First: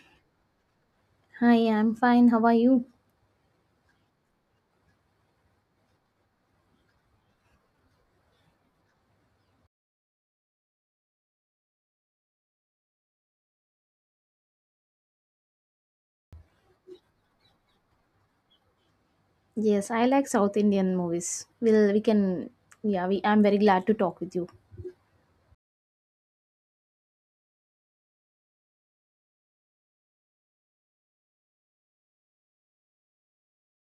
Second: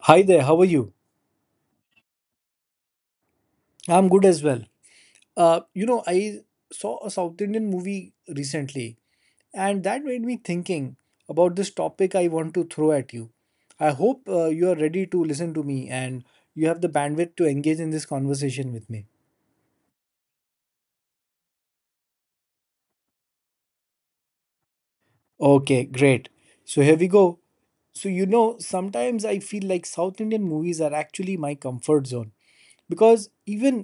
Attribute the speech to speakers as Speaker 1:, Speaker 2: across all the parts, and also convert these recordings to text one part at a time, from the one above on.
Speaker 1: Hi there, how are you?
Speaker 2: Hi, I'm fine. How are you?
Speaker 1: I'm good as well. I saw a South Indian movie recently, and that made me thinking about this topic I want to throw at you. I hope you are ready to listen to me and you have the bandwidth to engage in this conversation with me.
Speaker 2: Yes, I like South Indian movies. Well, we can, yeah, I'm very glad to talk with you.
Speaker 1: Okay, great. So here we go. So, you know, sometimes I feel like South Indian movies are actually my comfort zone because even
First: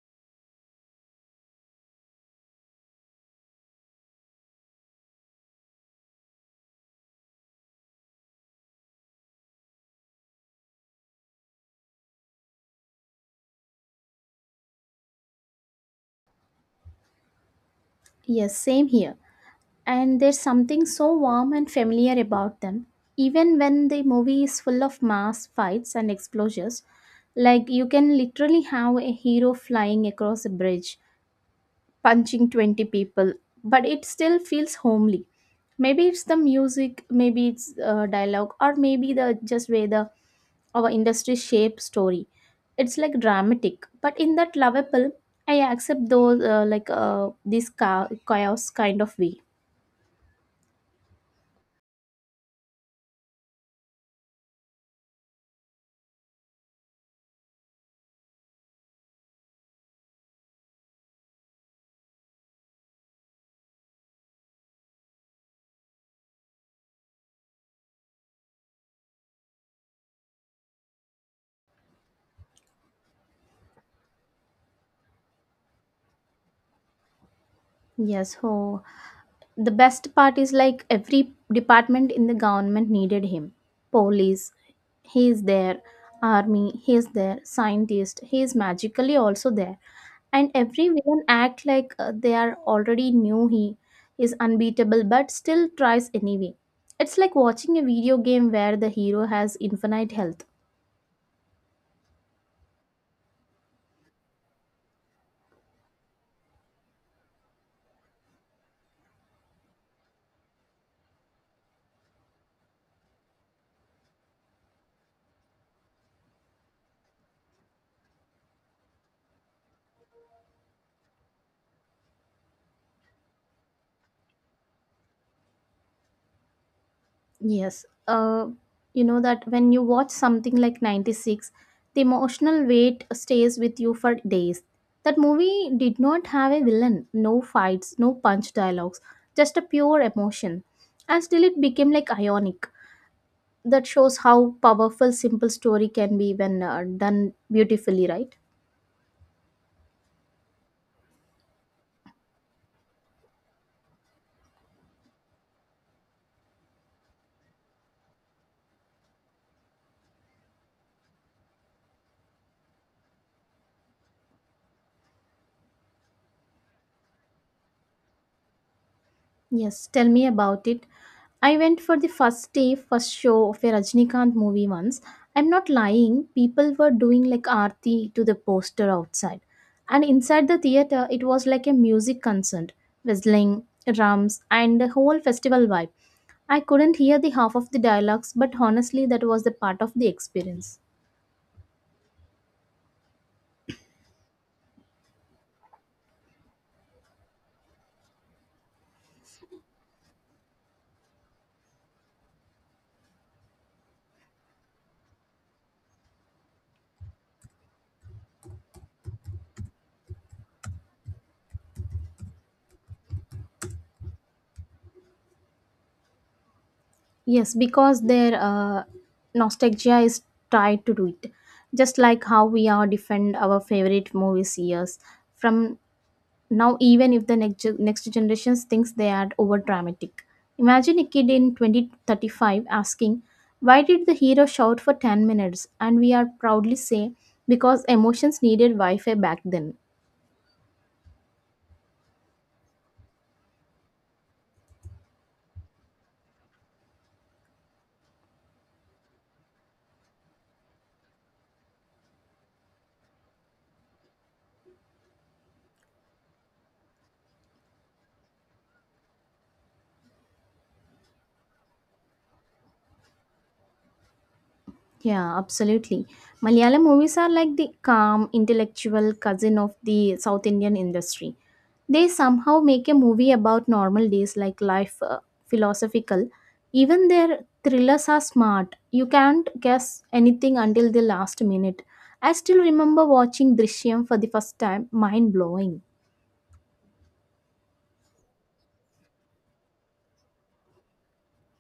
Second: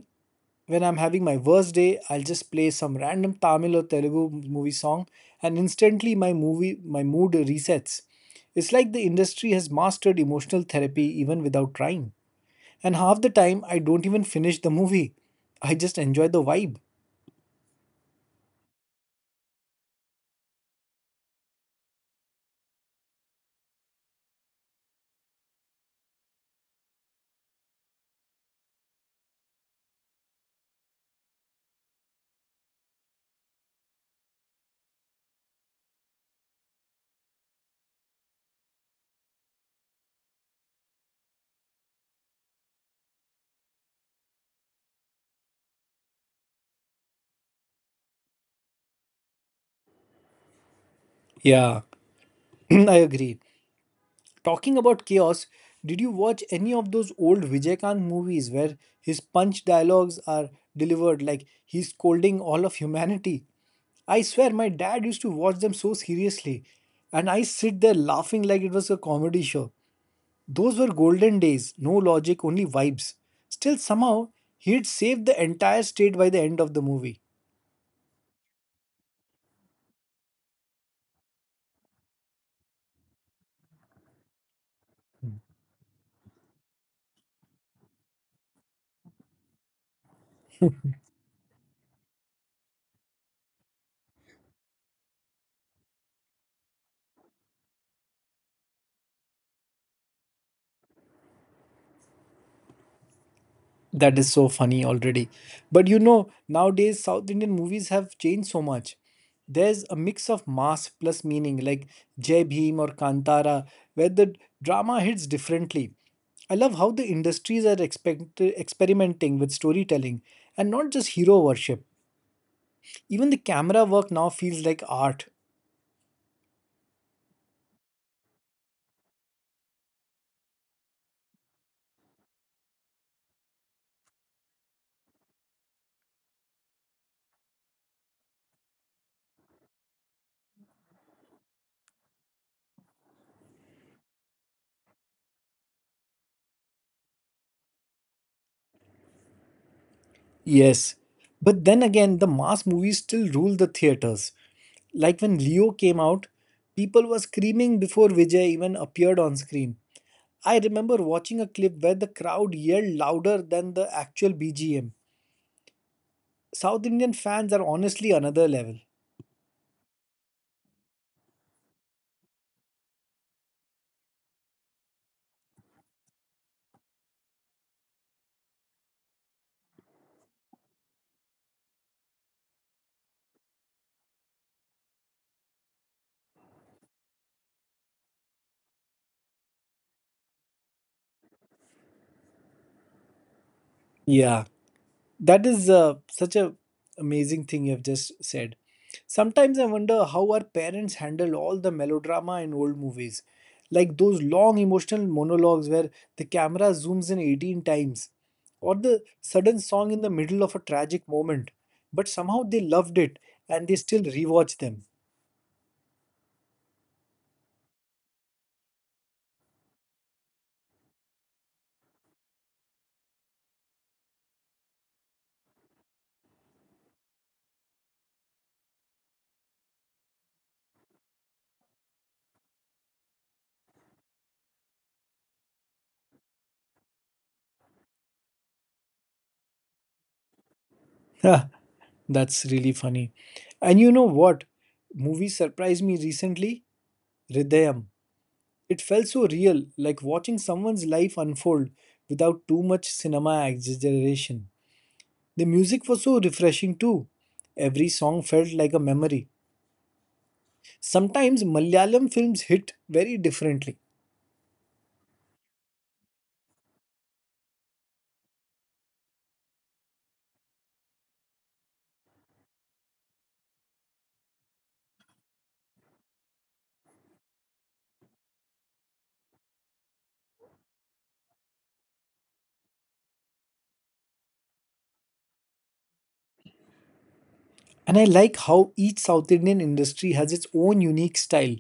Speaker 1: when I'm having my worst day, I'll just play some random Tamil or Telugu movie song and instantly my mood resets. It's like the industry has mastered emotional therapy even without trying. And half the time I don't even finish the movie. I just enjoy the vibe.
Speaker 2: Yes, same here. And there's something so warm and familiar about them. Even when the movie is full of mass fights and explosions, like you can literally have a hero flying across a bridge, punching 20 people, but it still feels homely. Maybe it's the music, maybe it's dialogue, or maybe the just way the our industry shape story. It's like dramatic, but in that lovable, I accept those chaos kind of way.
Speaker 1: Yeah, I agree. Talking about chaos, did you watch any of those old Vijaykant movies where his punch dialogues are delivered like he's scolding all of humanity? I swear my dad used to watch them so seriously, and I sit there laughing like it was a comedy show. Those were golden days, no logic, only vibes. Still, somehow, he'd saved the entire state by the end of the movie.
Speaker 2: Yes, so the best part is like every department in the government needed him. Police, he is there. Army, he is there. Scientist, he is magically also there. And every villain act like they are already knew he is unbeatable but still tries anyway. It's like watching a video game where the hero has infinite health.
Speaker 1: That is so funny already. But you know, nowadays South Indian movies have changed so much. There's a mix of mass plus meaning, like Jai Bhim or Kantara, where the drama hits differently. I love how the industries are experimenting with storytelling and not just hero worship. Even the camera work now feels like art.
Speaker 2: Yes, you know that when you watch something like 96, the emotional weight stays with you for days. That movie did not have a villain, no fights, no punch dialogues, just a pure emotion, and still it became like ionic. That shows how powerful simple story can be when done beautifully, right?
Speaker 1: Yes. But then again, the mass movies still rule the theaters. Like when Leo came out, people were screaming before Vijay even appeared on screen. I remember watching a clip where the crowd yelled louder than the actual BGM. South Indian fans are honestly another level.
Speaker 2: Yes, tell me about it. I went for the first day first show of a Rajnikant movie once. I'm not lying, people were doing like aarti to the poster outside, and inside the theater it was like a music concert, whistling, drums, and the whole festival vibe. I couldn't hear the half of the dialogues, but honestly that was the part of the experience.
Speaker 1: Yeah. That is such a amazing thing you have just said. Sometimes I wonder how our parents handle all the melodrama in old movies, like those long emotional monologues where the camera zooms in 18 times, or the sudden song in the middle of a tragic moment. But somehow they loved it and they still rewatch them.
Speaker 2: Yes, because their nostalgia is tied to do it. Just like how we are defend our favorite movies years from now, even if the next generations thinks they are over dramatic. Imagine a kid in 2035 asking, "Why did the hero shout for 10 minutes?" and we are proudly say, "Because emotions needed Wi-Fi back then."
Speaker 1: Ha, that's really funny. And you know what? Movie surprised me recently. Hridayam. It felt so real, like watching someone's life unfold without too much cinema exaggeration. The music was so refreshing too. Every song felt like a memory. Sometimes Malayalam films hit very differently.
Speaker 2: Yeah, absolutely. Malayalam movies are like the calm, intellectual cousin of the South Indian industry. They somehow make a movie about normal days like life philosophical. Even their thrillers are smart. You can't guess anything until the last minute. I still remember watching Drishyam for the first time, mind blowing.
Speaker 1: And I like how each South Indian industry has its own unique style.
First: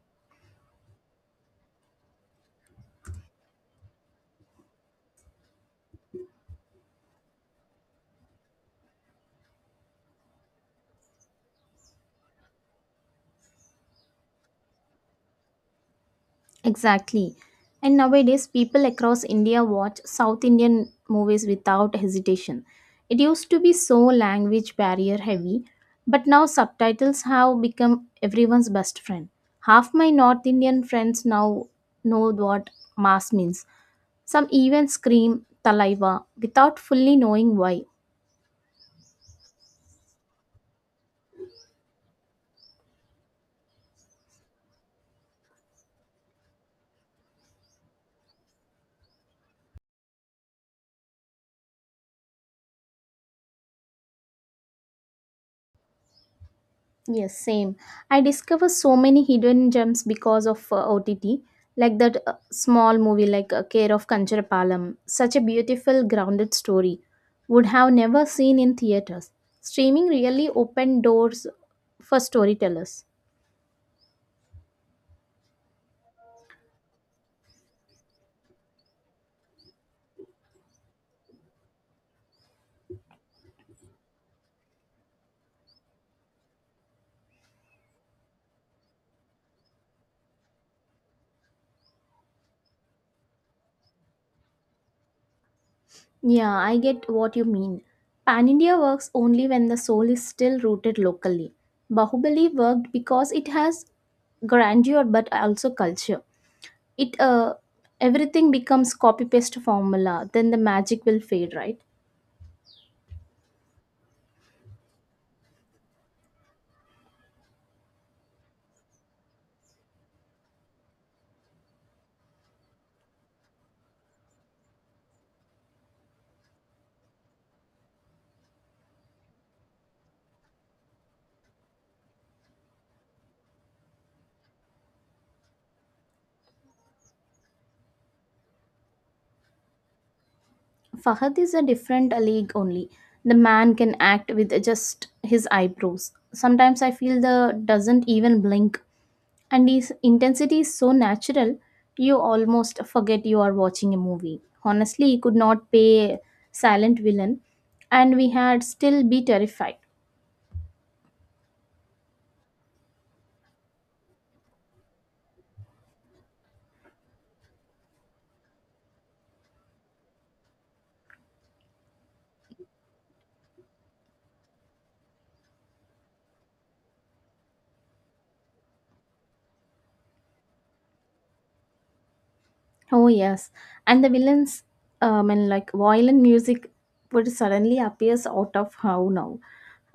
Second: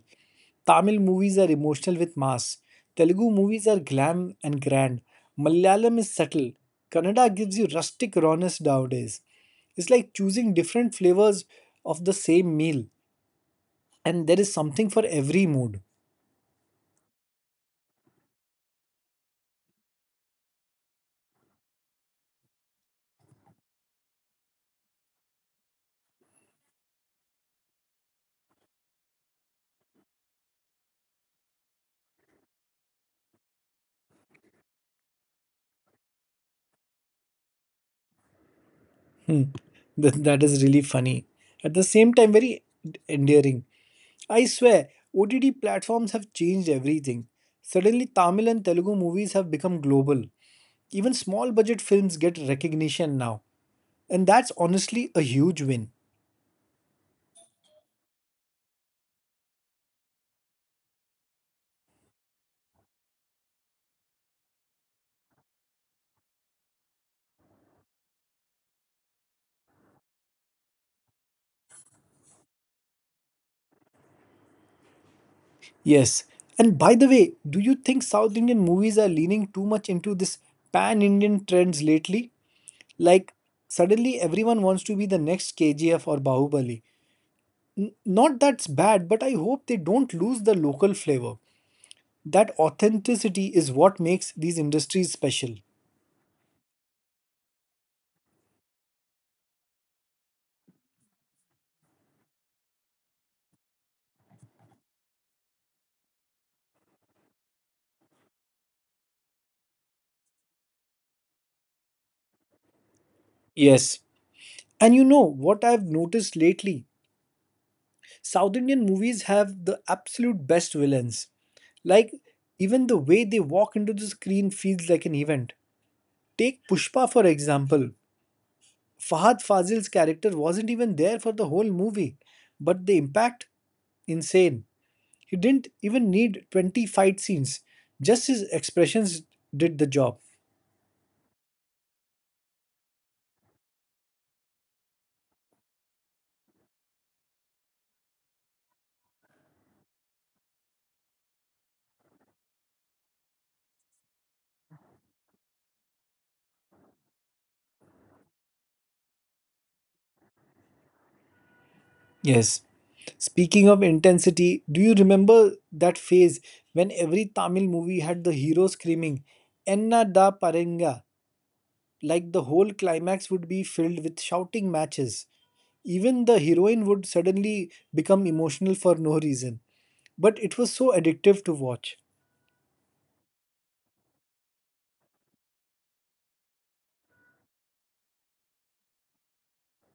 Speaker 1: Tamil movies are emotional with mass. Telugu movies are glam and grand. Malayalam is subtle. Kannada gives you rustic rawness nowadays. It's like choosing different flavors of the same meal, and there is something for every mood.
Speaker 2: Exactly. And nowadays, people across India watch South Indian movies without hesitation. It used to be so language barrier heavy, but now subtitles have become everyone's best friend. Half my North Indian friends now know what mass means. Some even scream Talaiva without fully knowing why.
Speaker 1: Hmm. That is really funny. At the same time, very endearing. I swear, OTT platforms have changed everything. Suddenly, Tamil and Telugu movies have become global. Even small budget films get recognition now. And that's honestly a huge win.
Speaker 2: Yes, same. I discover so many hidden gems because of OTT, like that small movie like Care of Kancharapalam. Such a beautiful, grounded story. Would have never seen in theaters. Streaming really opened doors for storytellers.
Speaker 1: Yes. And by the way, do you think South Indian movies are leaning too much into this pan Indian trends lately? Like, suddenly everyone wants to be the next KGF or Bahubali. Not that's bad, but I hope they don't lose the local flavor. That authenticity is what makes these industries special.
Speaker 2: Yeah, I get what you mean. Pan India works only when the soul is still rooted locally. Bahubali worked because it has grandeur but also culture. It Everything becomes copy paste formula. Then the magic will fade, right?
Speaker 1: Yes, and you know what I've noticed lately? South Indian movies have the absolute best villains. Like, even the way they walk into the screen feels like an event. Take Pushpa for example. Fahad Fazil's character wasn't even there for the whole movie, but the impact? Insane. He didn't even need 20 fight scenes, just his expressions did the job.
Speaker 2: Fahad is a different league only. The man can act with just his eyebrows. Sometimes I feel the doesn't even blink, and his intensity is so natural, you almost forget you are watching a movie. Honestly, he could not pay silent villain, and we had still be terrified.
Speaker 1: Yes. Speaking of intensity, do you remember that phase when every Tamil movie had the hero screaming, Enna da Paranga? Like the whole climax would be filled with shouting matches. Even the heroine would suddenly become emotional for no reason. But it was so addictive to watch.
Speaker 2: Oh yes, and the villains, and like violin music would suddenly appears out of how now,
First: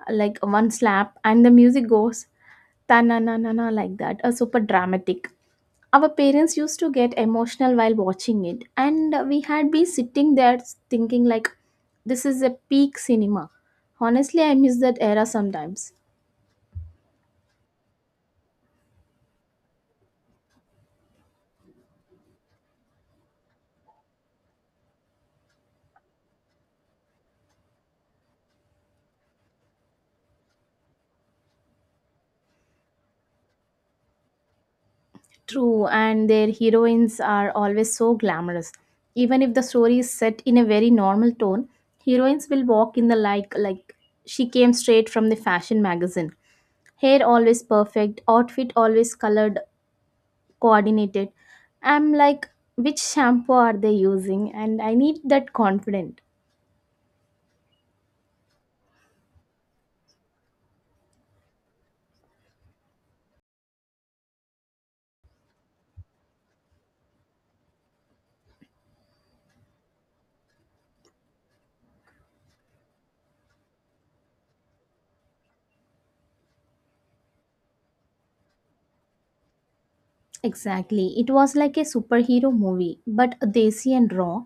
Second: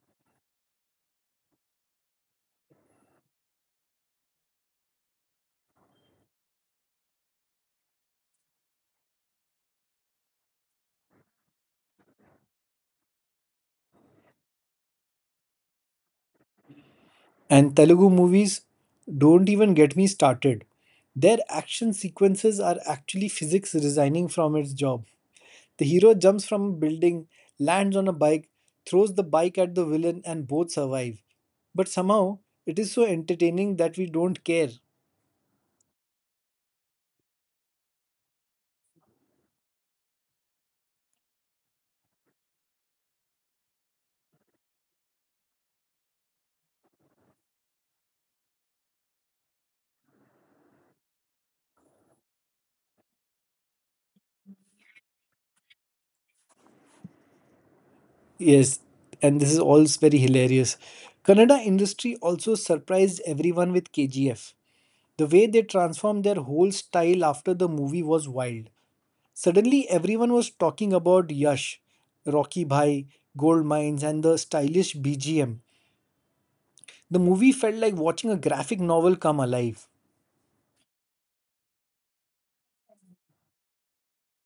Speaker 2: like one slap, and the music goes ta na na na na like that, a super dramatic. Our parents used to get emotional while watching it, and we had been sitting there thinking like, this is a peak cinema. Honestly, I miss that era sometimes.
Speaker 1: And Telugu movies, don't even get me started. Their action sequences are actually physics resigning from its job. The hero jumps from a building, lands on a bike, throws the bike at the villain, and both survive. But somehow, it is so entertaining that we don't care.
Speaker 2: True, and their heroines are always so glamorous. Even if the story is set in a very normal tone, heroines will walk in the like she came straight from the fashion magazine. Hair always perfect, outfit always colored, coordinated. I'm like, which shampoo are they using? And I need that confidence.
Speaker 1: Yes, and this is all very hilarious. Kannada industry also surprised everyone with KGF. The way they transformed their whole style after the movie was wild. Suddenly, everyone was talking about Yash, Rocky Bhai, gold mines, and the stylish BGM. The movie felt like watching a graphic novel come alive.
Speaker 2: Exactly. It was like a superhero movie, but desi and raw.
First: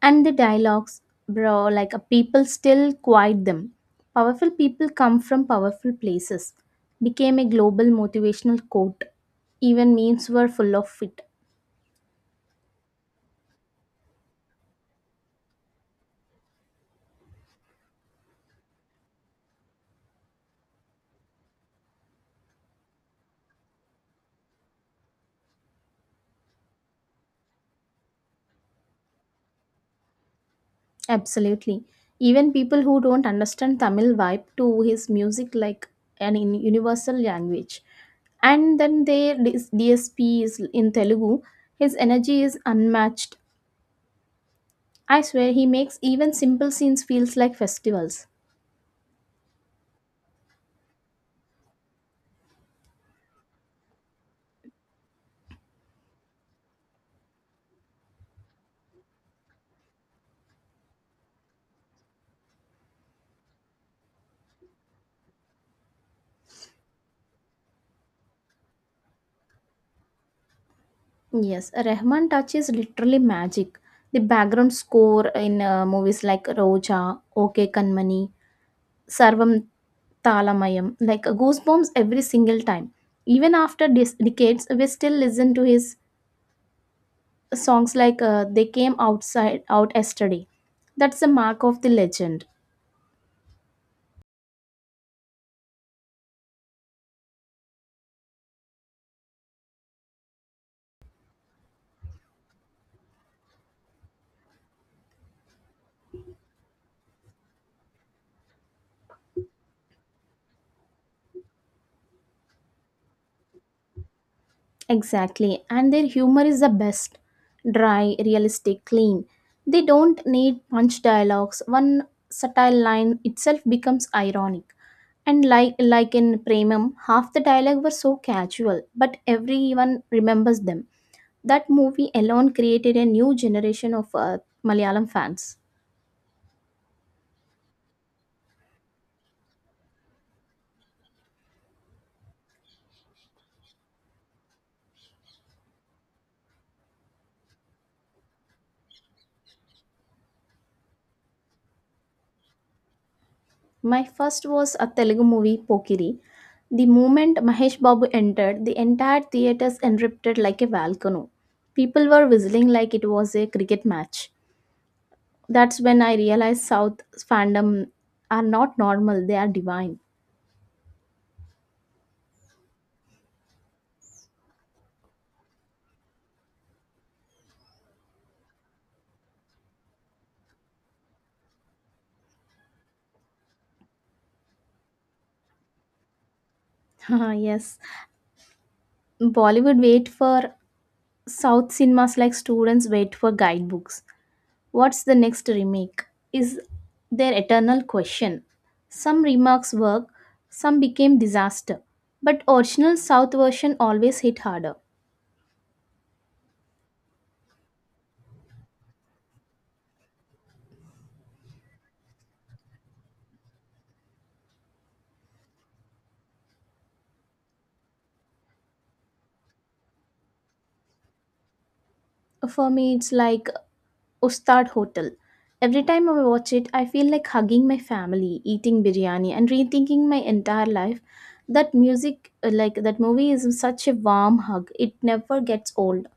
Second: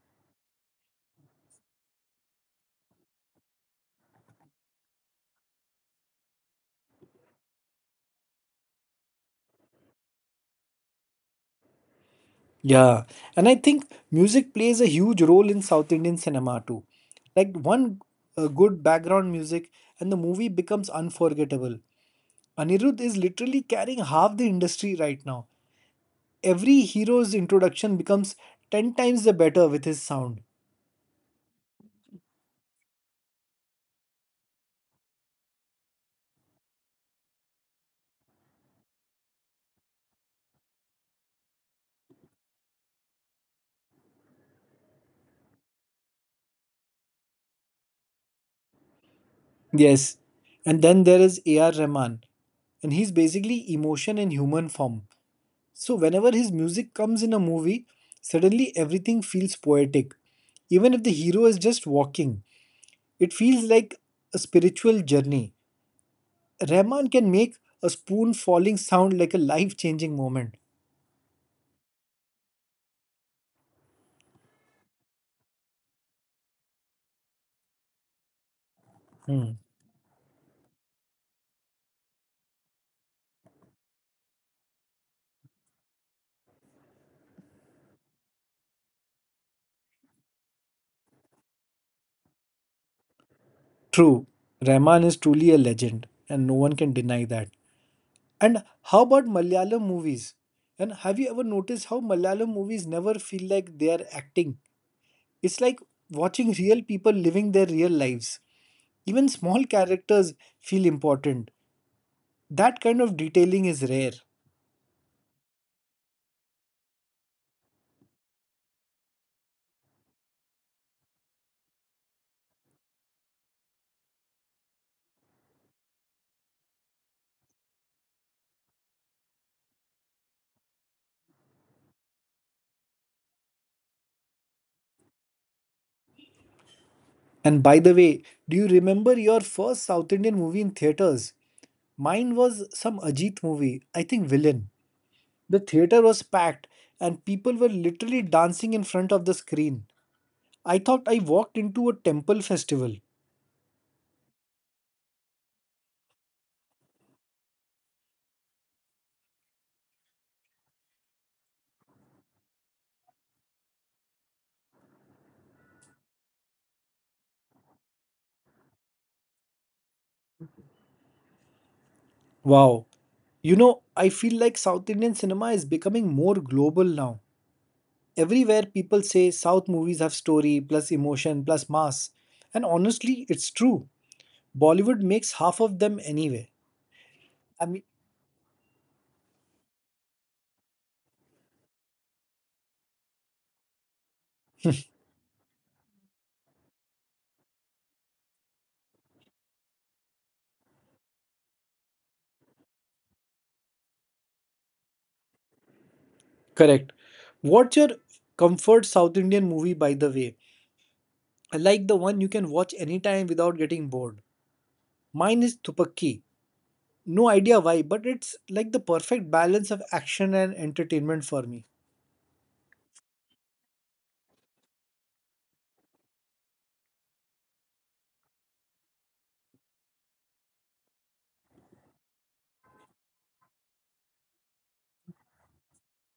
Speaker 2: And the dialogues, bro, like people still quite them. Powerful people come from powerful places. Became a global motivational quote. Even memes were full of it.
Speaker 1: Yeah, and I think music plays a huge role in South Indian cinema too. Like one good background music, and the movie becomes unforgettable. Anirudh is literally carrying half the industry right now. Every hero's introduction becomes 10 times the better with his sound.
Speaker 2: Absolutely. Even people who don't understand Tamil vibe to his music like universal language. And then their DSP is in Telugu. His energy is unmatched. I swear he makes even simple scenes feels like festivals.
Speaker 1: Yes. And then there is A.R. Rahman, and he's basically emotion in human form. So whenever his music comes in a movie, suddenly everything feels poetic. Even if the hero is just walking, it feels like a spiritual journey. Rahman can make a spoon falling sound like a life changing moment.
Speaker 2: Yes, Rahman touch is literally magic. The background score in movies like Roja, OK Kanmani,
Speaker 1: Hmm.
Speaker 2: Sarvam Talamayam, like goosebumps every single time. Even after decades, we still listen to his songs like "They Came Outside Out Yesterday." That's the mark of the legend.
Speaker 1: True, Rahman is truly a legend, and no one can deny that. And how about Malayalam movies? And have you ever noticed how Malayalam movies never feel like they are acting? It's like watching real people living their real lives. Even small characters feel important. That kind of detailing is rare.
Speaker 2: Exactly, and their humor is the best. Dry, realistic, clean. They don't need punch dialogues. One satire line itself becomes ironic. And like in Premam, half the dialogue were so casual, but everyone remembers them. That movie alone created a new generation of Malayalam fans.
Speaker 1: And by the way, do you remember your first South Indian movie in theaters? Mine was some Ajit movie, I think Villain. The theater was packed and people were literally dancing in front of the screen. I thought I walked into a temple festival.
Speaker 2: My first was a Telugu movie, Pokiri. The moment Mahesh Babu entered, the entire theatres erupted like a volcano. People were whistling like it was a cricket match. That's when I realized South fandom are not normal, they are divine.
Speaker 1: Wow. You know, I feel like South Indian cinema is becoming more global now. Everywhere people say South movies have story plus emotion plus mass. And honestly, it's true. Bollywood makes half of them anyway. I
Speaker 2: Yes,
Speaker 1: mean,
Speaker 2: Bollywood wait for South cinemas like students wait for guidebooks. What's the next remake? Is their eternal question. Some remakes work, some became disaster, but original South version always hit harder.
Speaker 1: correct. What's your comfort South Indian movie, by the way? I like the one you can watch anytime without getting bored. Mine is Tupakki. No idea why, but it's like the perfect balance of action and entertainment for me.
Speaker 2: For me, it's like Ustad Hotel. Every time I watch it, I feel like hugging my family, eating biryani, and rethinking my entire life. That music, like that movie, is such a warm hug. It never gets old.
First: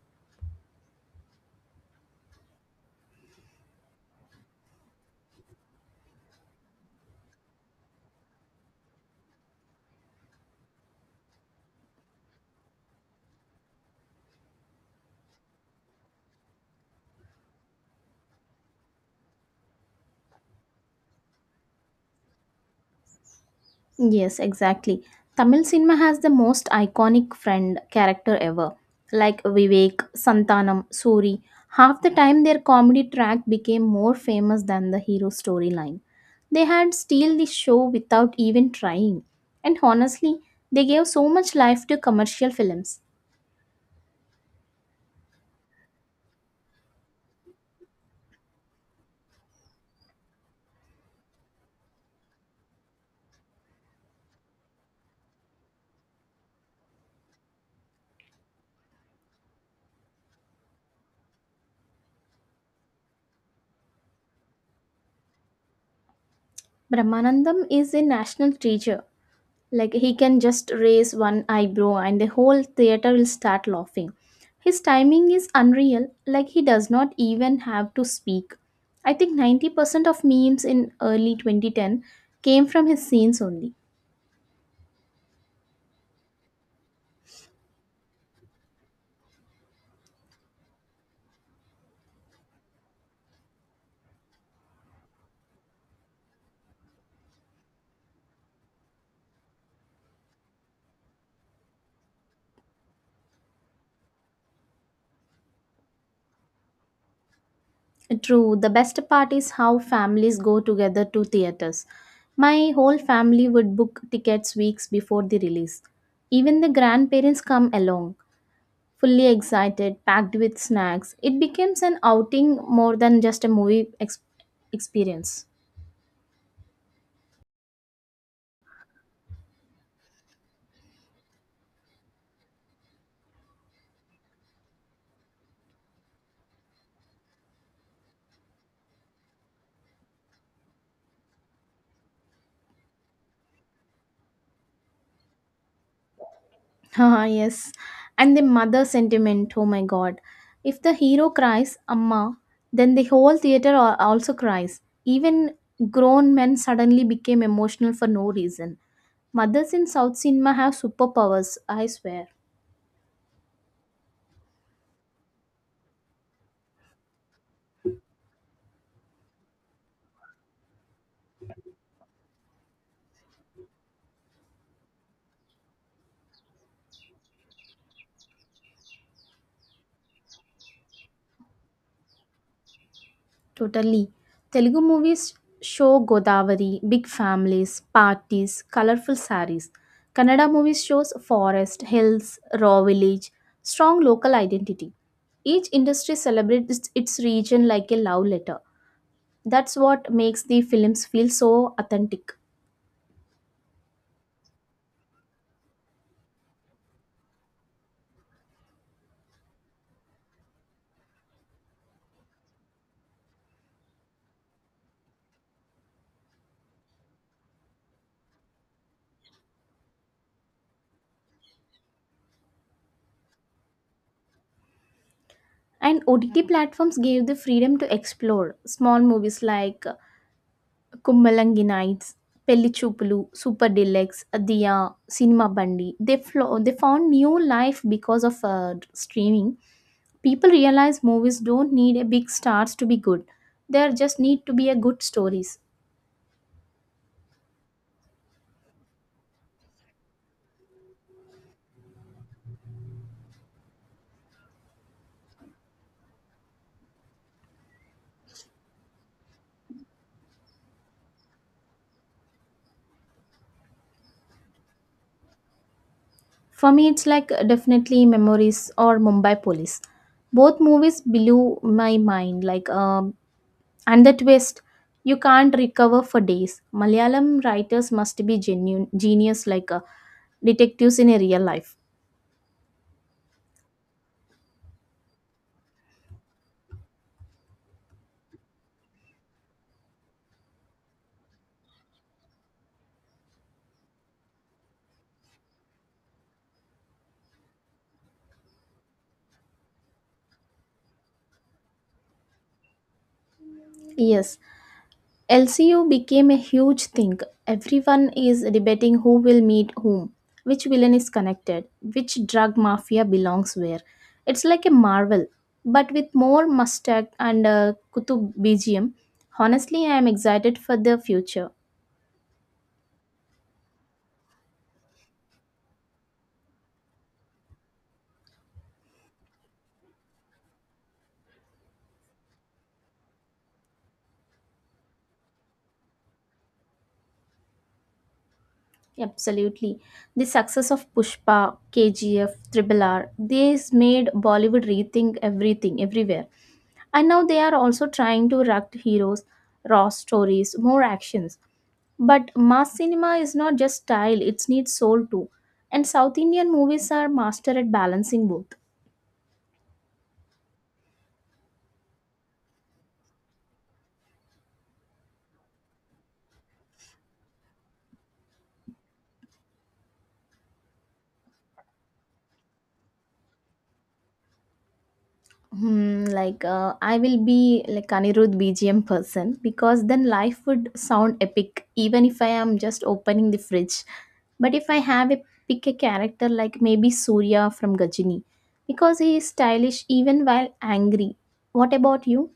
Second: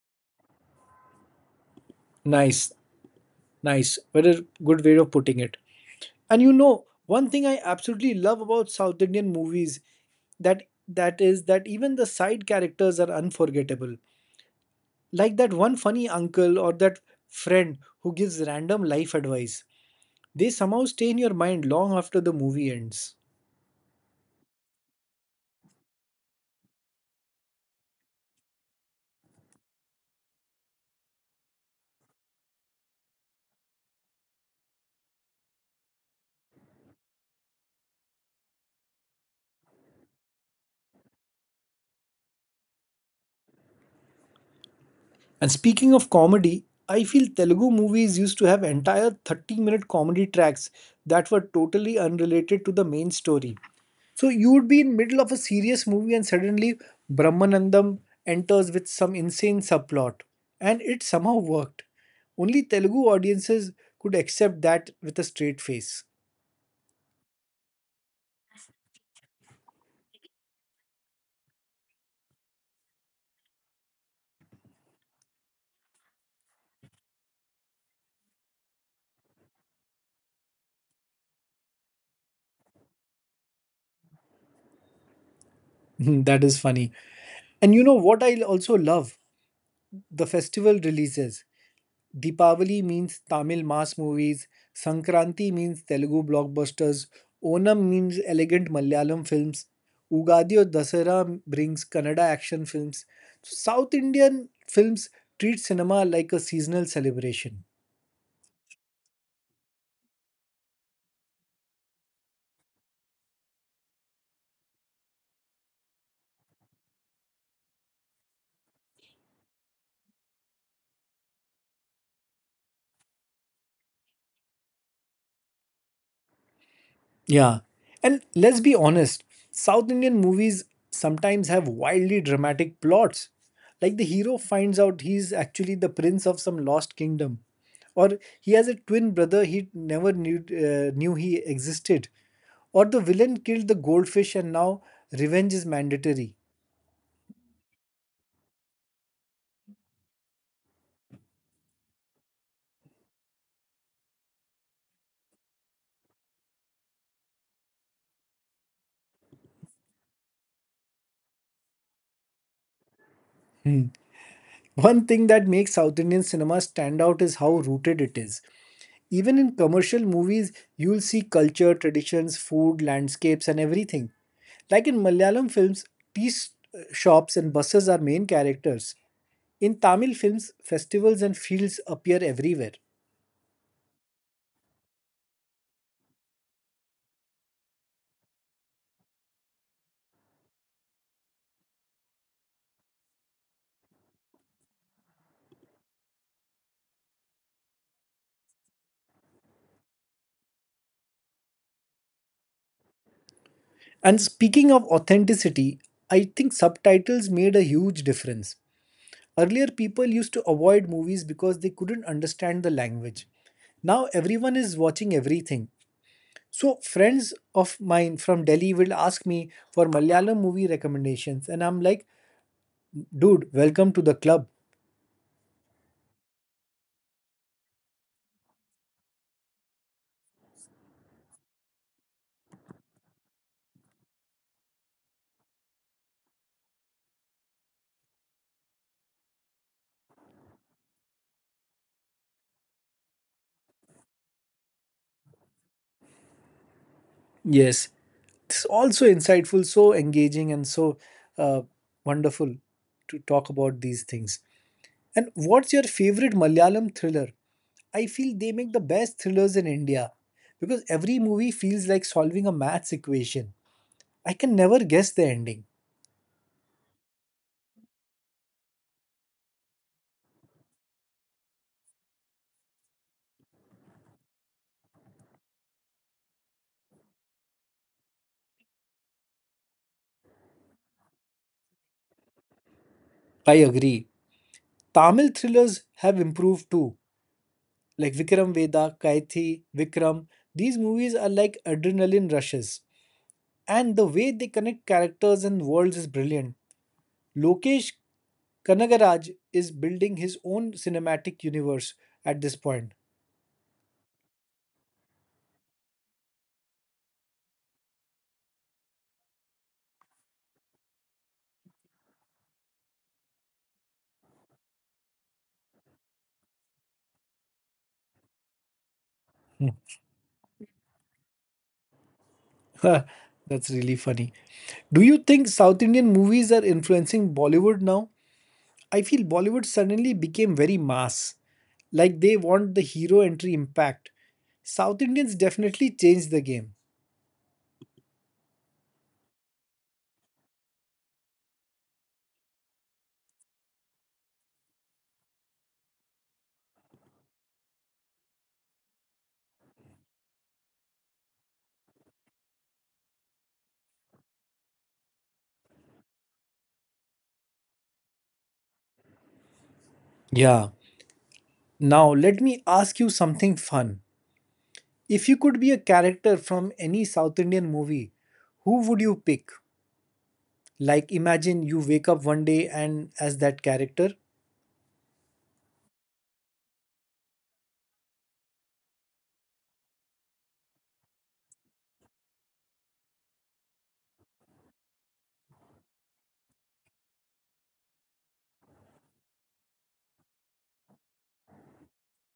Speaker 1: Nice, nice. What a good way of putting it. And you know, one thing I absolutely love about South Indian movies that that even the side characters are unforgettable. Like that one funny uncle or that friend who gives random life advice. They somehow stay in your mind long after the movie ends.
Speaker 2: Yes, exactly. Tamil cinema has the most iconic friend character ever, like Vivek, Santanam, Suri. Half the time, their comedy track became more famous than the hero storyline. They had steal the show without even trying. And honestly, they gave so much life to commercial films.
Speaker 1: And speaking of comedy, I feel Telugu movies used to have entire 30-minute comedy tracks that were totally unrelated to the main story. So you would be in middle of a serious movie and suddenly Brahmanandam enters with some insane subplot. And it somehow worked. Only Telugu audiences could accept that with a straight face.
Speaker 2: Brahmanandam is a national treasure. Like he can just raise one eyebrow and the whole theater will start laughing. His timing is unreal, like he does not even have to speak. I think 90% of memes in early 2010 came from his scenes only.
Speaker 1: That is funny. And you know what I also love? The festival releases. Deepavali means Tamil mass movies, Sankranti means Telugu blockbusters, Onam means elegant Malayalam films, Ugadi or Dasara brings Kannada action films. So, South Indian films treat cinema like a seasonal celebration.
Speaker 2: True, the best part is how families go together to theaters. My whole family would book tickets weeks before the release. Even the grandparents come along, fully excited, packed with snacks. It becomes an outing more than just a movie experience.
Speaker 1: Yeah. And let's be honest, South Indian movies sometimes have wildly dramatic plots. Like the hero finds out he's actually the prince of some lost kingdom, or he has a twin brother he never knew, knew he existed, or the villain killed the goldfish and now revenge is mandatory.
Speaker 2: Ah, yes. And the mother sentiment, oh my god. If the hero cries, Amma, then the whole theater al- also cries. Even grown men suddenly became emotional for no reason. Mothers in South cinema have superpowers, I swear.
Speaker 1: Hmm. One thing that makes South Indian cinema stand out is how rooted it is. Even in commercial movies, you'll see culture, traditions, food, landscapes, and everything. Like in Malayalam films, tea s- shops and buses are main characters. In Tamil films, festivals and fields appear everywhere.
Speaker 2: Totally. Telugu movies show Godavari, big families, parties, colorful sarees. Kannada movies shows forest, hills, raw village, strong local identity. Each industry celebrates its region like a love letter. That's what makes the films feel so authentic.
Speaker 1: And speaking of authenticity, I think subtitles made a huge difference. Earlier, people used to avoid movies because they couldn't understand the language. Now, everyone is watching everything, so friends of mine from Delhi will ask me for Malayalam movie recommendations, and I'm like, dude, welcome to the club.
Speaker 2: And OTT platforms gave the freedom to explore small movies like కుమ్మలంగి Nights, పెళ్లి చూపులు, Super Deluxe, Adiya, Cinema Bandi. They found new life because of streaming. People realize movies don't need a big stars to be good. There just need to be a good stories.
Speaker 1: Yes, it's also insightful, so engaging, and so uh, wonderful to talk about these things. And what's your favorite Malayalam thriller? I feel they make the best thrillers in India because every movie feels like solving a maths equation. I can never guess the ending.
Speaker 2: For me, it's like definitely Memories or Mumbai Police. Both movies blew my mind. Like and the twist, you can't recover for days. Malayalam writers must be genuine genius, like detectives in a real life.
Speaker 1: I agree. Tamil thrillers have improved too, like Vikram Vedha, Kaithi, Vikram. These movies are like adrenaline rushes. And the way they connect characters and worlds is brilliant. Lokesh Kanagaraj is building his own cinematic universe at this point.
Speaker 2: Yes, LCU became a huge thing. Everyone is debating who will meet whom, which villain is connected, which drug mafia belongs where. It's like a Marvel, but with more mustard and Kutub BGM. Honestly, I am excited for the future.
Speaker 1: That's really funny. Do you think South Indian movies are influencing Bollywood now? I feel Bollywood suddenly became very mass. Like they want the hero entry impact. South Indians definitely changed the game.
Speaker 2: Absolutely. The success of Pushpa, KGF, Triple R, this made Bollywood rethink everything, everywhere. And now they are also trying to erect heroes, raw stories, more actions. But mass cinema is not just style, it needs soul too. And South Indian movies are master at balancing both.
Speaker 1: Yeah, now, let me ask you something fun. If you could be a character from any South Indian movie, who would you pick? Like, imagine you wake up one day and as that character,
Speaker 2: Hmm, like I will be like Anirudh BGM person because then life would sound epic even if I am just opening the fridge. But if I have a pick a character like maybe Surya from Gajini, because he is stylish even while angry. What about you?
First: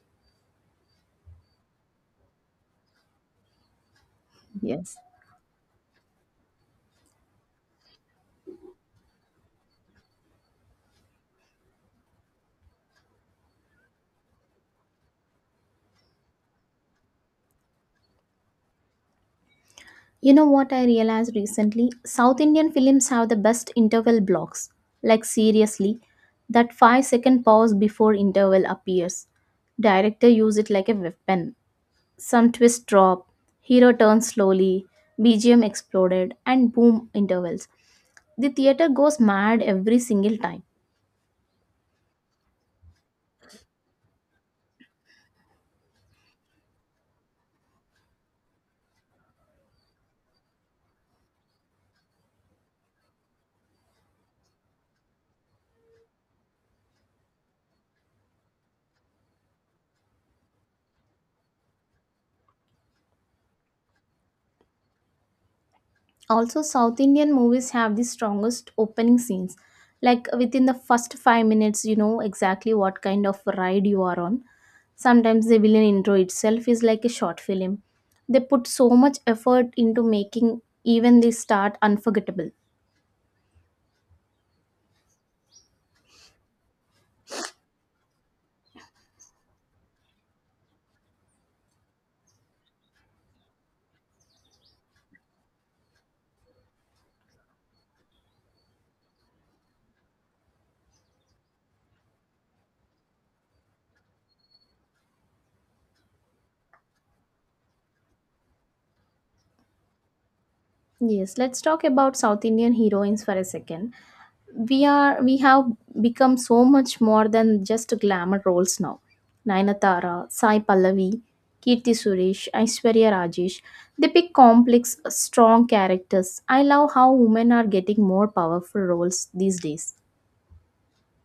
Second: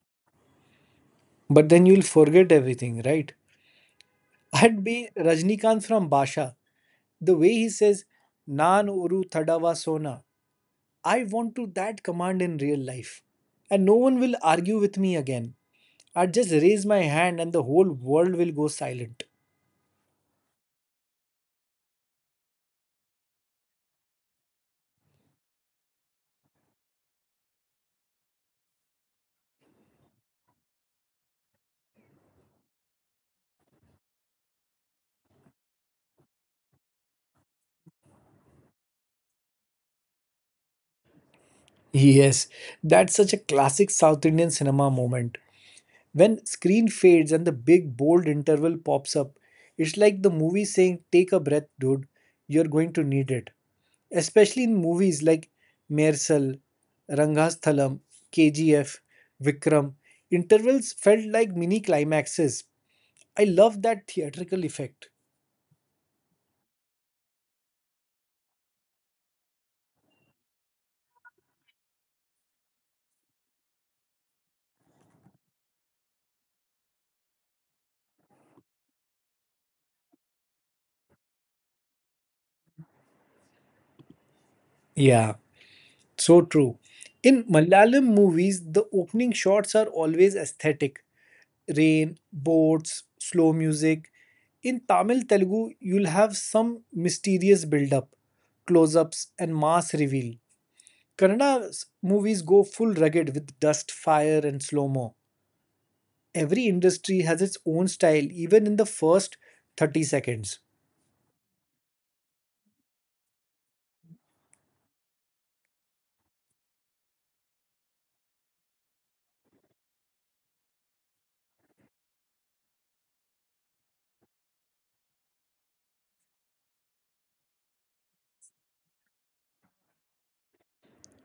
Speaker 1: but then you'll forget everything, right? I'd
Speaker 2: Yes.
Speaker 1: be Rajnikant from Basha. The way he says, Nan Oru thadava Sona, I want to that command in real life. And no one will argue with me again. I'd just raise my hand and the whole world will go silent.
Speaker 2: You know what I realized recently? South Indian films have the best interval blocks. Like, seriously, that 5-second pause before interval appears. Director use it like a weapon. Some twist drop, hero turns slowly, BGM exploded, and boom intervals. The theater goes mad every single time.
Speaker 1: Yes, that's such a classic South Indian cinema moment. When screen fades and the big bold interval pops up, it's like the movie saying, Take a breath, dude, you're going to need it. Especially in movies like Mersal, Rangasthalam, KGF, Vikram, intervals felt like mini climaxes. I love that theatrical effect.
Speaker 2: Also, South Indian movies have the strongest opening scenes. Like within the first 5 minutes, you know exactly what kind of ride you are on. Sometimes the villain intro itself is like a short film. They put so much effort into making even the start unforgettable.
Speaker 1: Yeah, so true. In Malayalam movies, the opening shots are always aesthetic rain, boats, slow music. In Tamil Telugu, you'll have some mysterious build-up, close-ups, and mass reveal. Kannada movies go full rugged with dust, fire, and slow-mo. Every industry has its own style, even in the first 30 seconds.
Speaker 2: Yes, let's talk about South Indian heroines for a second. We have become so much more than just glamour roles now. Nayanthara, Sai Pallavi, Kirti Suresh, Aishwarya Rajesh, they pick complex, strong characters. I love how women are getting more powerful roles these days.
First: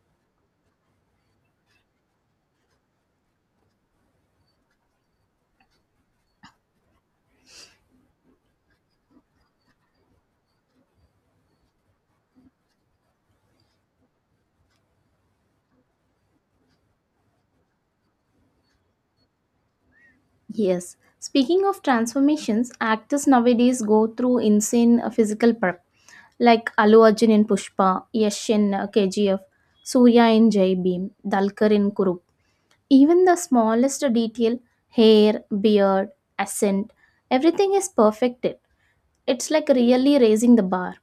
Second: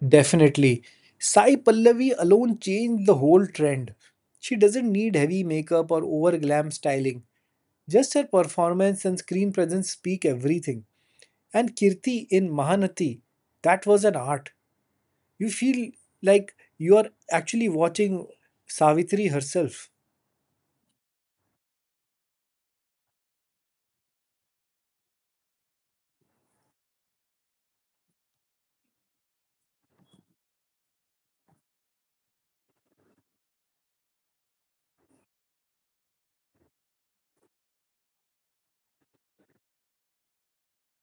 Speaker 1: Definitely. Sai Pallavi alone changed the whole trend. She doesn't need heavy makeup or over glam styling. Just her performance and screen presence speak everything. And Kirti in Mahanati, that was an art. You feel like you are actually watching Savitri herself.
Speaker 2: Yes. Speaking of transformations, actors nowadays go through insane physical prep, like Alu Arjun in Pushpa, Yash in KGF, Surya in Jai Bhim, Dalkar in Kurup. Even the smallest detail, hair, beard, accent, everything is perfected. It's like really raising the bar.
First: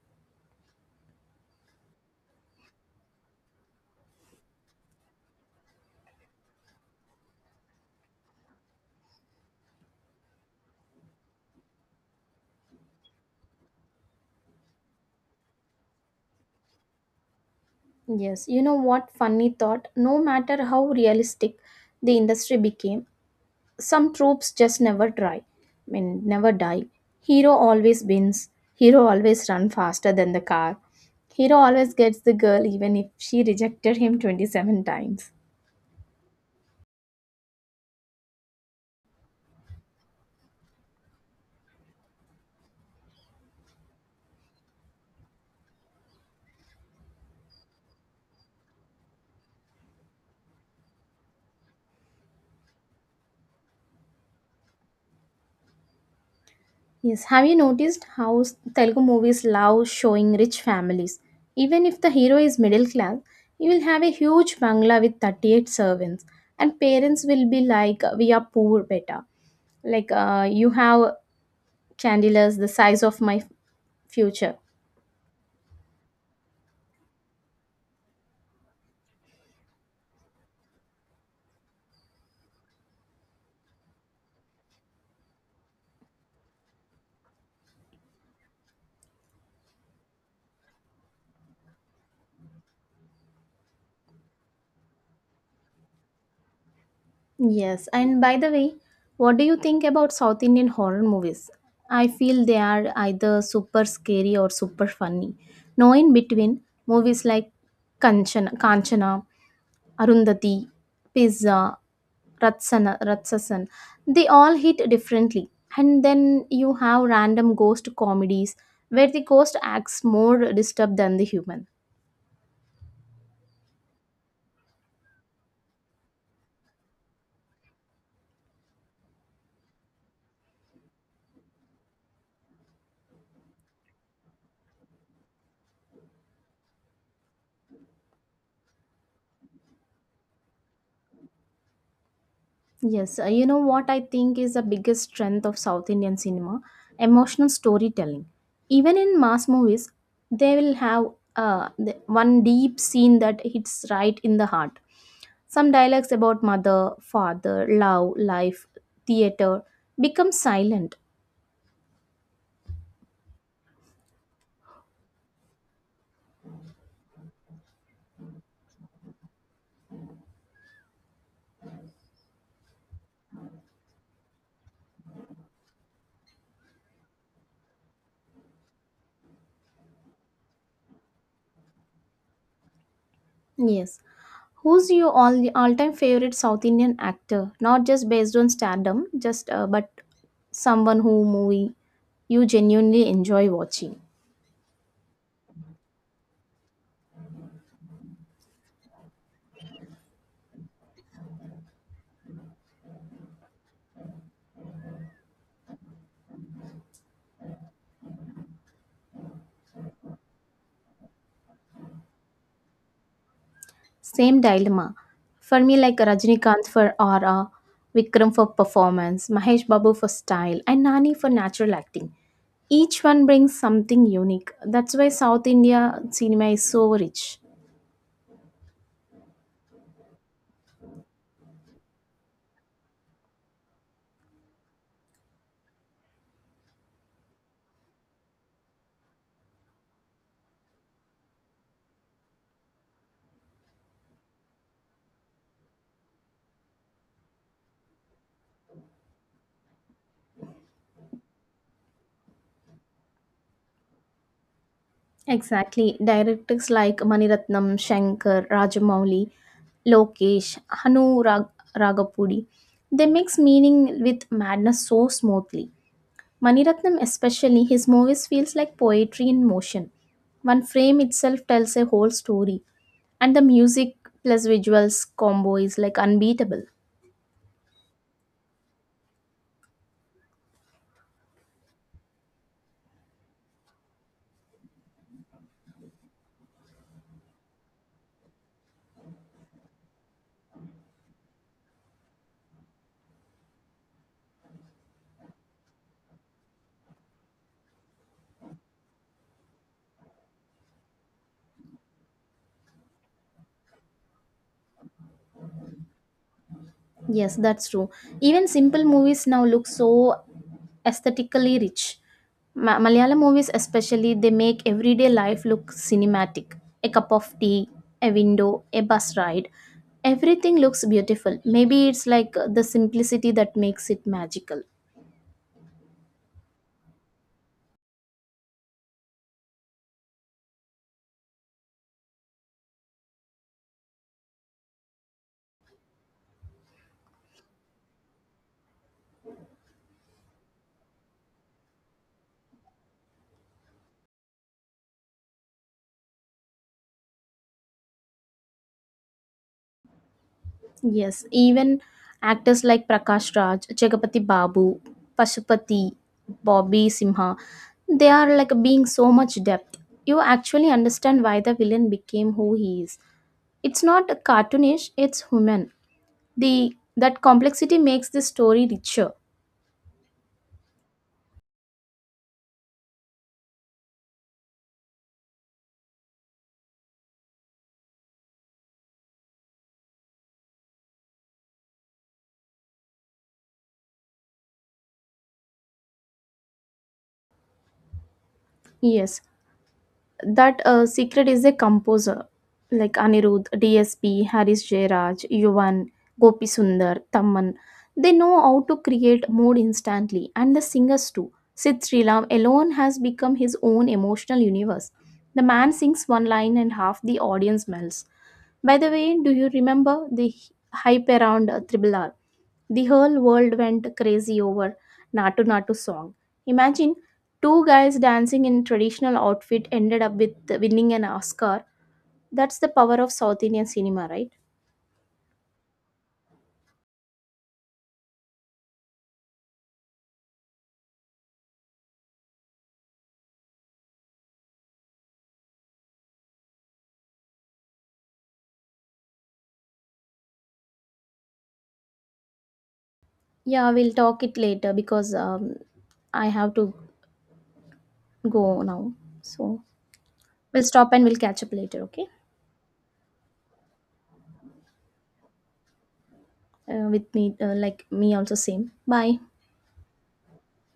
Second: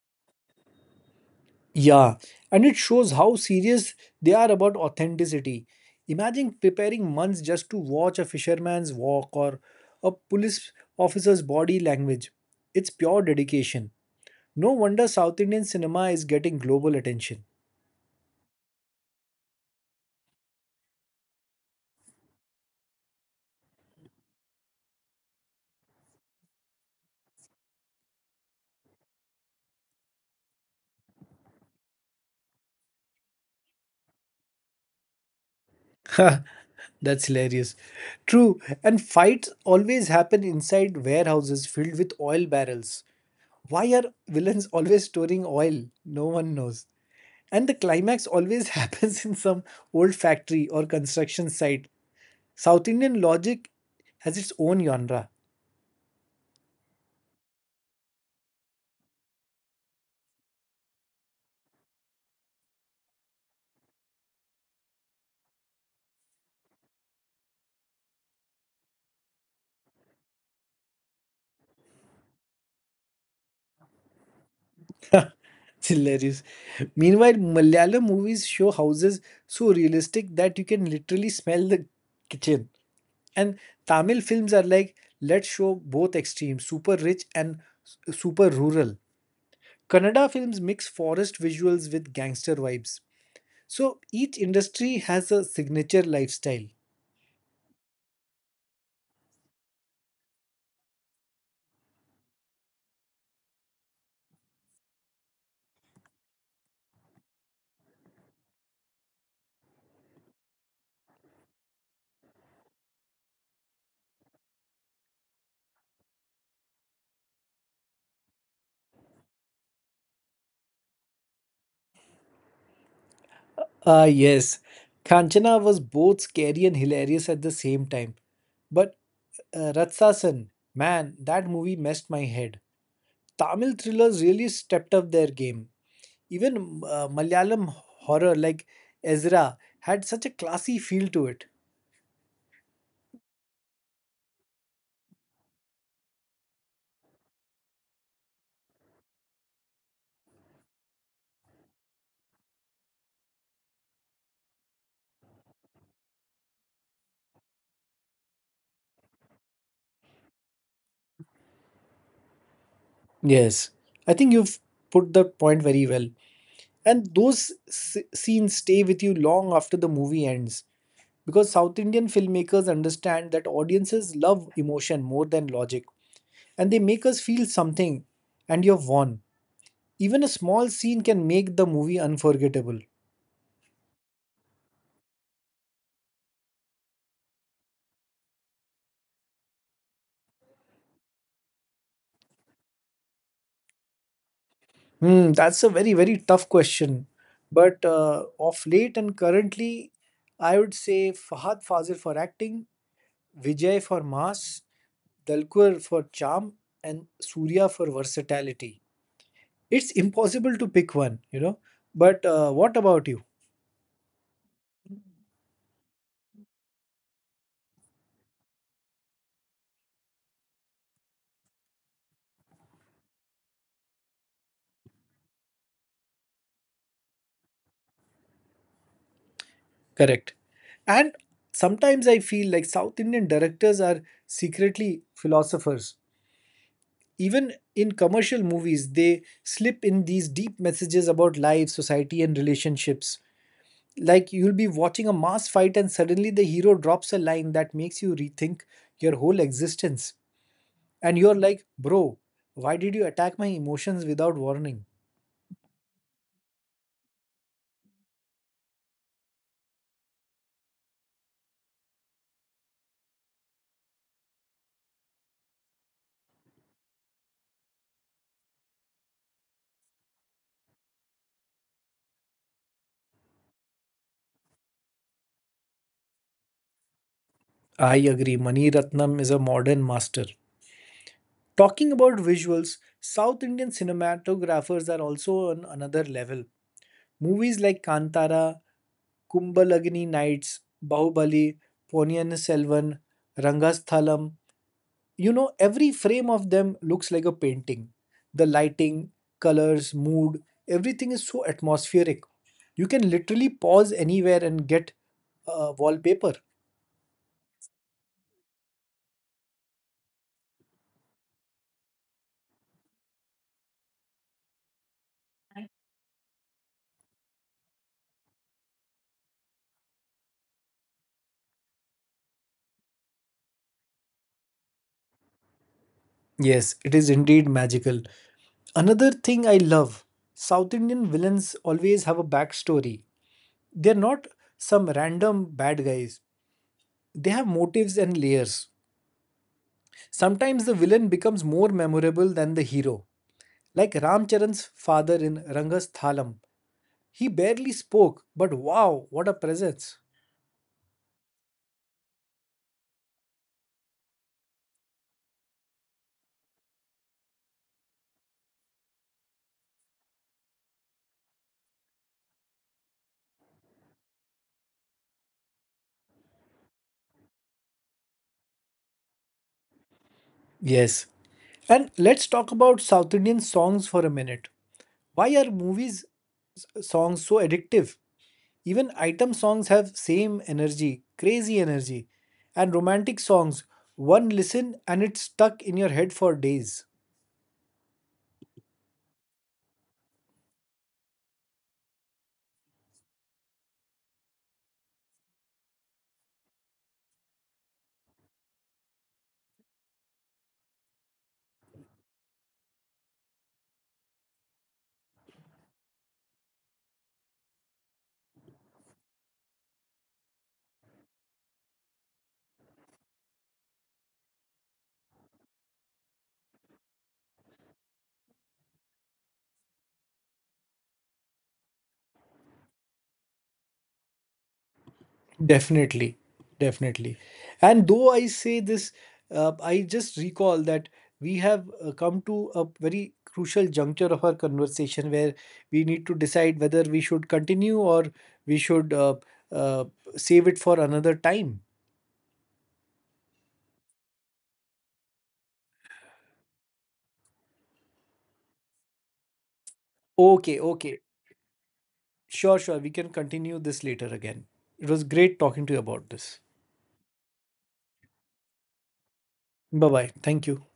Speaker 1: Yeah, and it shows how serious they are about authenticity. Imagine preparing months just to watch a fisherman's walk or a police officer's body language. It's pure dedication. No wonder South Indian cinema is getting global attention.
Speaker 2: Yes, you know what funny thought? No matter how realistic the industry became, some tropes just never never die. Hero always wins. Hero always run faster than the car. Hero always gets the girl even if she rejected him 27 times.
Speaker 1: That's hilarious. True, and fights always happen inside warehouses filled with oil barrels. Why are villains always storing oil? No one knows. And the climax always happens in some old factory or construction site. South Indian logic has its own genre.
Speaker 2: Yes, have you noticed how Telugu movies love showing rich families? Even if the hero is middle class, you will have a huge bangla with 38 servants, and parents will be like, "We are poor, beta." Like, you have chandeliers the size of my future.
Speaker 1: It's hilarious. Meanwhile, Malayalam movies show houses so realistic that you can literally smell the kitchen. And Tamil films are like, let's show both extremes, super rich and super rural. Kannada films mix forest visuals with gangster vibes. So each industry has a signature lifestyle.
Speaker 2: Yes, and by the way, what do you think about South Indian horror movies? I feel they are either super scary or super funny. No in between, movies like Kanchana Arundhati, Pizza, Ratsasan, they all hit differently. And then you have random ghost comedies where the ghost acts more disturbed than the human.
Speaker 1: Ah, yes. Kanchana was both scary and hilarious at the same time. But Ratsasan, man, that movie messed my head. Tamil thrillers really stepped up their game. Even Malayalam horror like Ezra had such a classy feel to it.
Speaker 2: Yes, you know what I think is the biggest strength of South Indian cinema? Emotional storytelling. Even in mass movies, they will have the one deep scene that hits right in the heart. Some dialogues about mother, father, love, life, theater become silent.
Speaker 1: Yes, I think you've put the point very well. And those scenes stay with you long after the movie ends because South Indian filmmakers understand that audiences love emotion more than logic and they make us feel something and you've won. Even a small scene can make the movie unforgettable.
Speaker 2: Yes. Who's your all-time favorite South Indian actor? Not just based on stardom, just but someone who movie you genuinely enjoy watching.
Speaker 1: Hmm, that's a very, very tough question. But of late and currently, I would say Fahad Fazil for acting, Vijay for mass, Dalkur for charm and Surya for versatility. It's impossible to pick one, you know. But what about you?
Speaker 2: Same dilemma. For me, like Rajinikanth for aura, Vikram for performance, Mahesh Babu for style, and Nani for natural acting. Each one brings something unique. That's why South India cinema is so rich.
Speaker 1: Correct. And sometimes I feel like South Indian directors are secretly philosophers. Even in commercial movies, they slip in these deep messages about life, society, and relationships. Like you'll be watching a mass fight, and suddenly the hero drops a line that makes you rethink your whole existence. And you're like, bro, why did you attack my emotions without warning?
Speaker 2: Exactly. Directors like Maniratnam, Shankar, Rajamouli, Lokesh, Ragapudi. They mix meaning with madness so smoothly. Maniratnam especially his movies feels like poetry in motion. One frame itself tells a whole story and the music plus visuals combo is like unbeatable.
Speaker 1: I agree, Mani Ratnam is a modern master. Talking about visuals, South Indian cinematographers are also on another level. Movies like Kantara, Kumbalagni Nights, Bahubali, Ponniyin Selvan, Rangasthalam, you know, every frame of them looks like a painting. The lighting, colors, mood, everything is so atmospheric. You can literally pause anywhere and get wallpaper.
Speaker 2: Yes, that's true. Even simple movies now look so aesthetically rich. Malayalam movies, especially, they make everyday life look cinematic. A cup of tea, a window, a bus ride. Everything looks beautiful. Maybe it's like the simplicity that makes it magical.
Speaker 1: Yes, it is indeed magical. Another thing I love, South Indian villains always have a backstory. They're not some random bad guys, they have motives and layers. Sometimes the villain becomes more memorable than the hero. Like Ramcharan's father in Rangasthalam. He barely spoke, but wow, what a presence.
Speaker 2: Yes, even actors like Prakash Raj, Chagapati Babu, Pashupati, Bobby Simha, they are like being so much depth. You actually understand why the villain became who he is. It's not cartoonish, it's human. The that complexity makes the story richer.
Speaker 1: Yes. And let's talk about South Indian songs for a minute. Why are movies songs so addictive? Even item songs have same energy, crazy energy. And romantic songs, one listen and it's stuck in your head for days.
Speaker 2: Yes, that secret is a composer like Anirudh, DSP, Haris Jayraj, Yuvan, Gopi Sundar, Tamman. They know how to create mood instantly, and the singers too. Sid Sriram alone has become his own emotional universe. The man sings one line and half the audience melts. By the way, do you remember the hype around Triple R? The whole world went crazy over Natu Natu song. Imagine two guys dancing in traditional outfit ended up with winning an Oscar. That's the power of South Indian cinema, right?
Speaker 1: Definitely, definitely. And though I say this, I just recall that we have come to a very crucial juncture of our conversation where we need to decide whether we should continue or we should uh, save it for another time.
Speaker 2: Yeah, we'll talk it later because I have to go now. So
Speaker 1: Okay,
Speaker 2: we'll stop
Speaker 1: okay.
Speaker 2: and we'll catch up later, okay?
Speaker 1: Sure, sure. We can continue this later again. It was great talking to you about this.
Speaker 2: With me, like me also same. Bye.
Speaker 1: Bye bye. Thank you.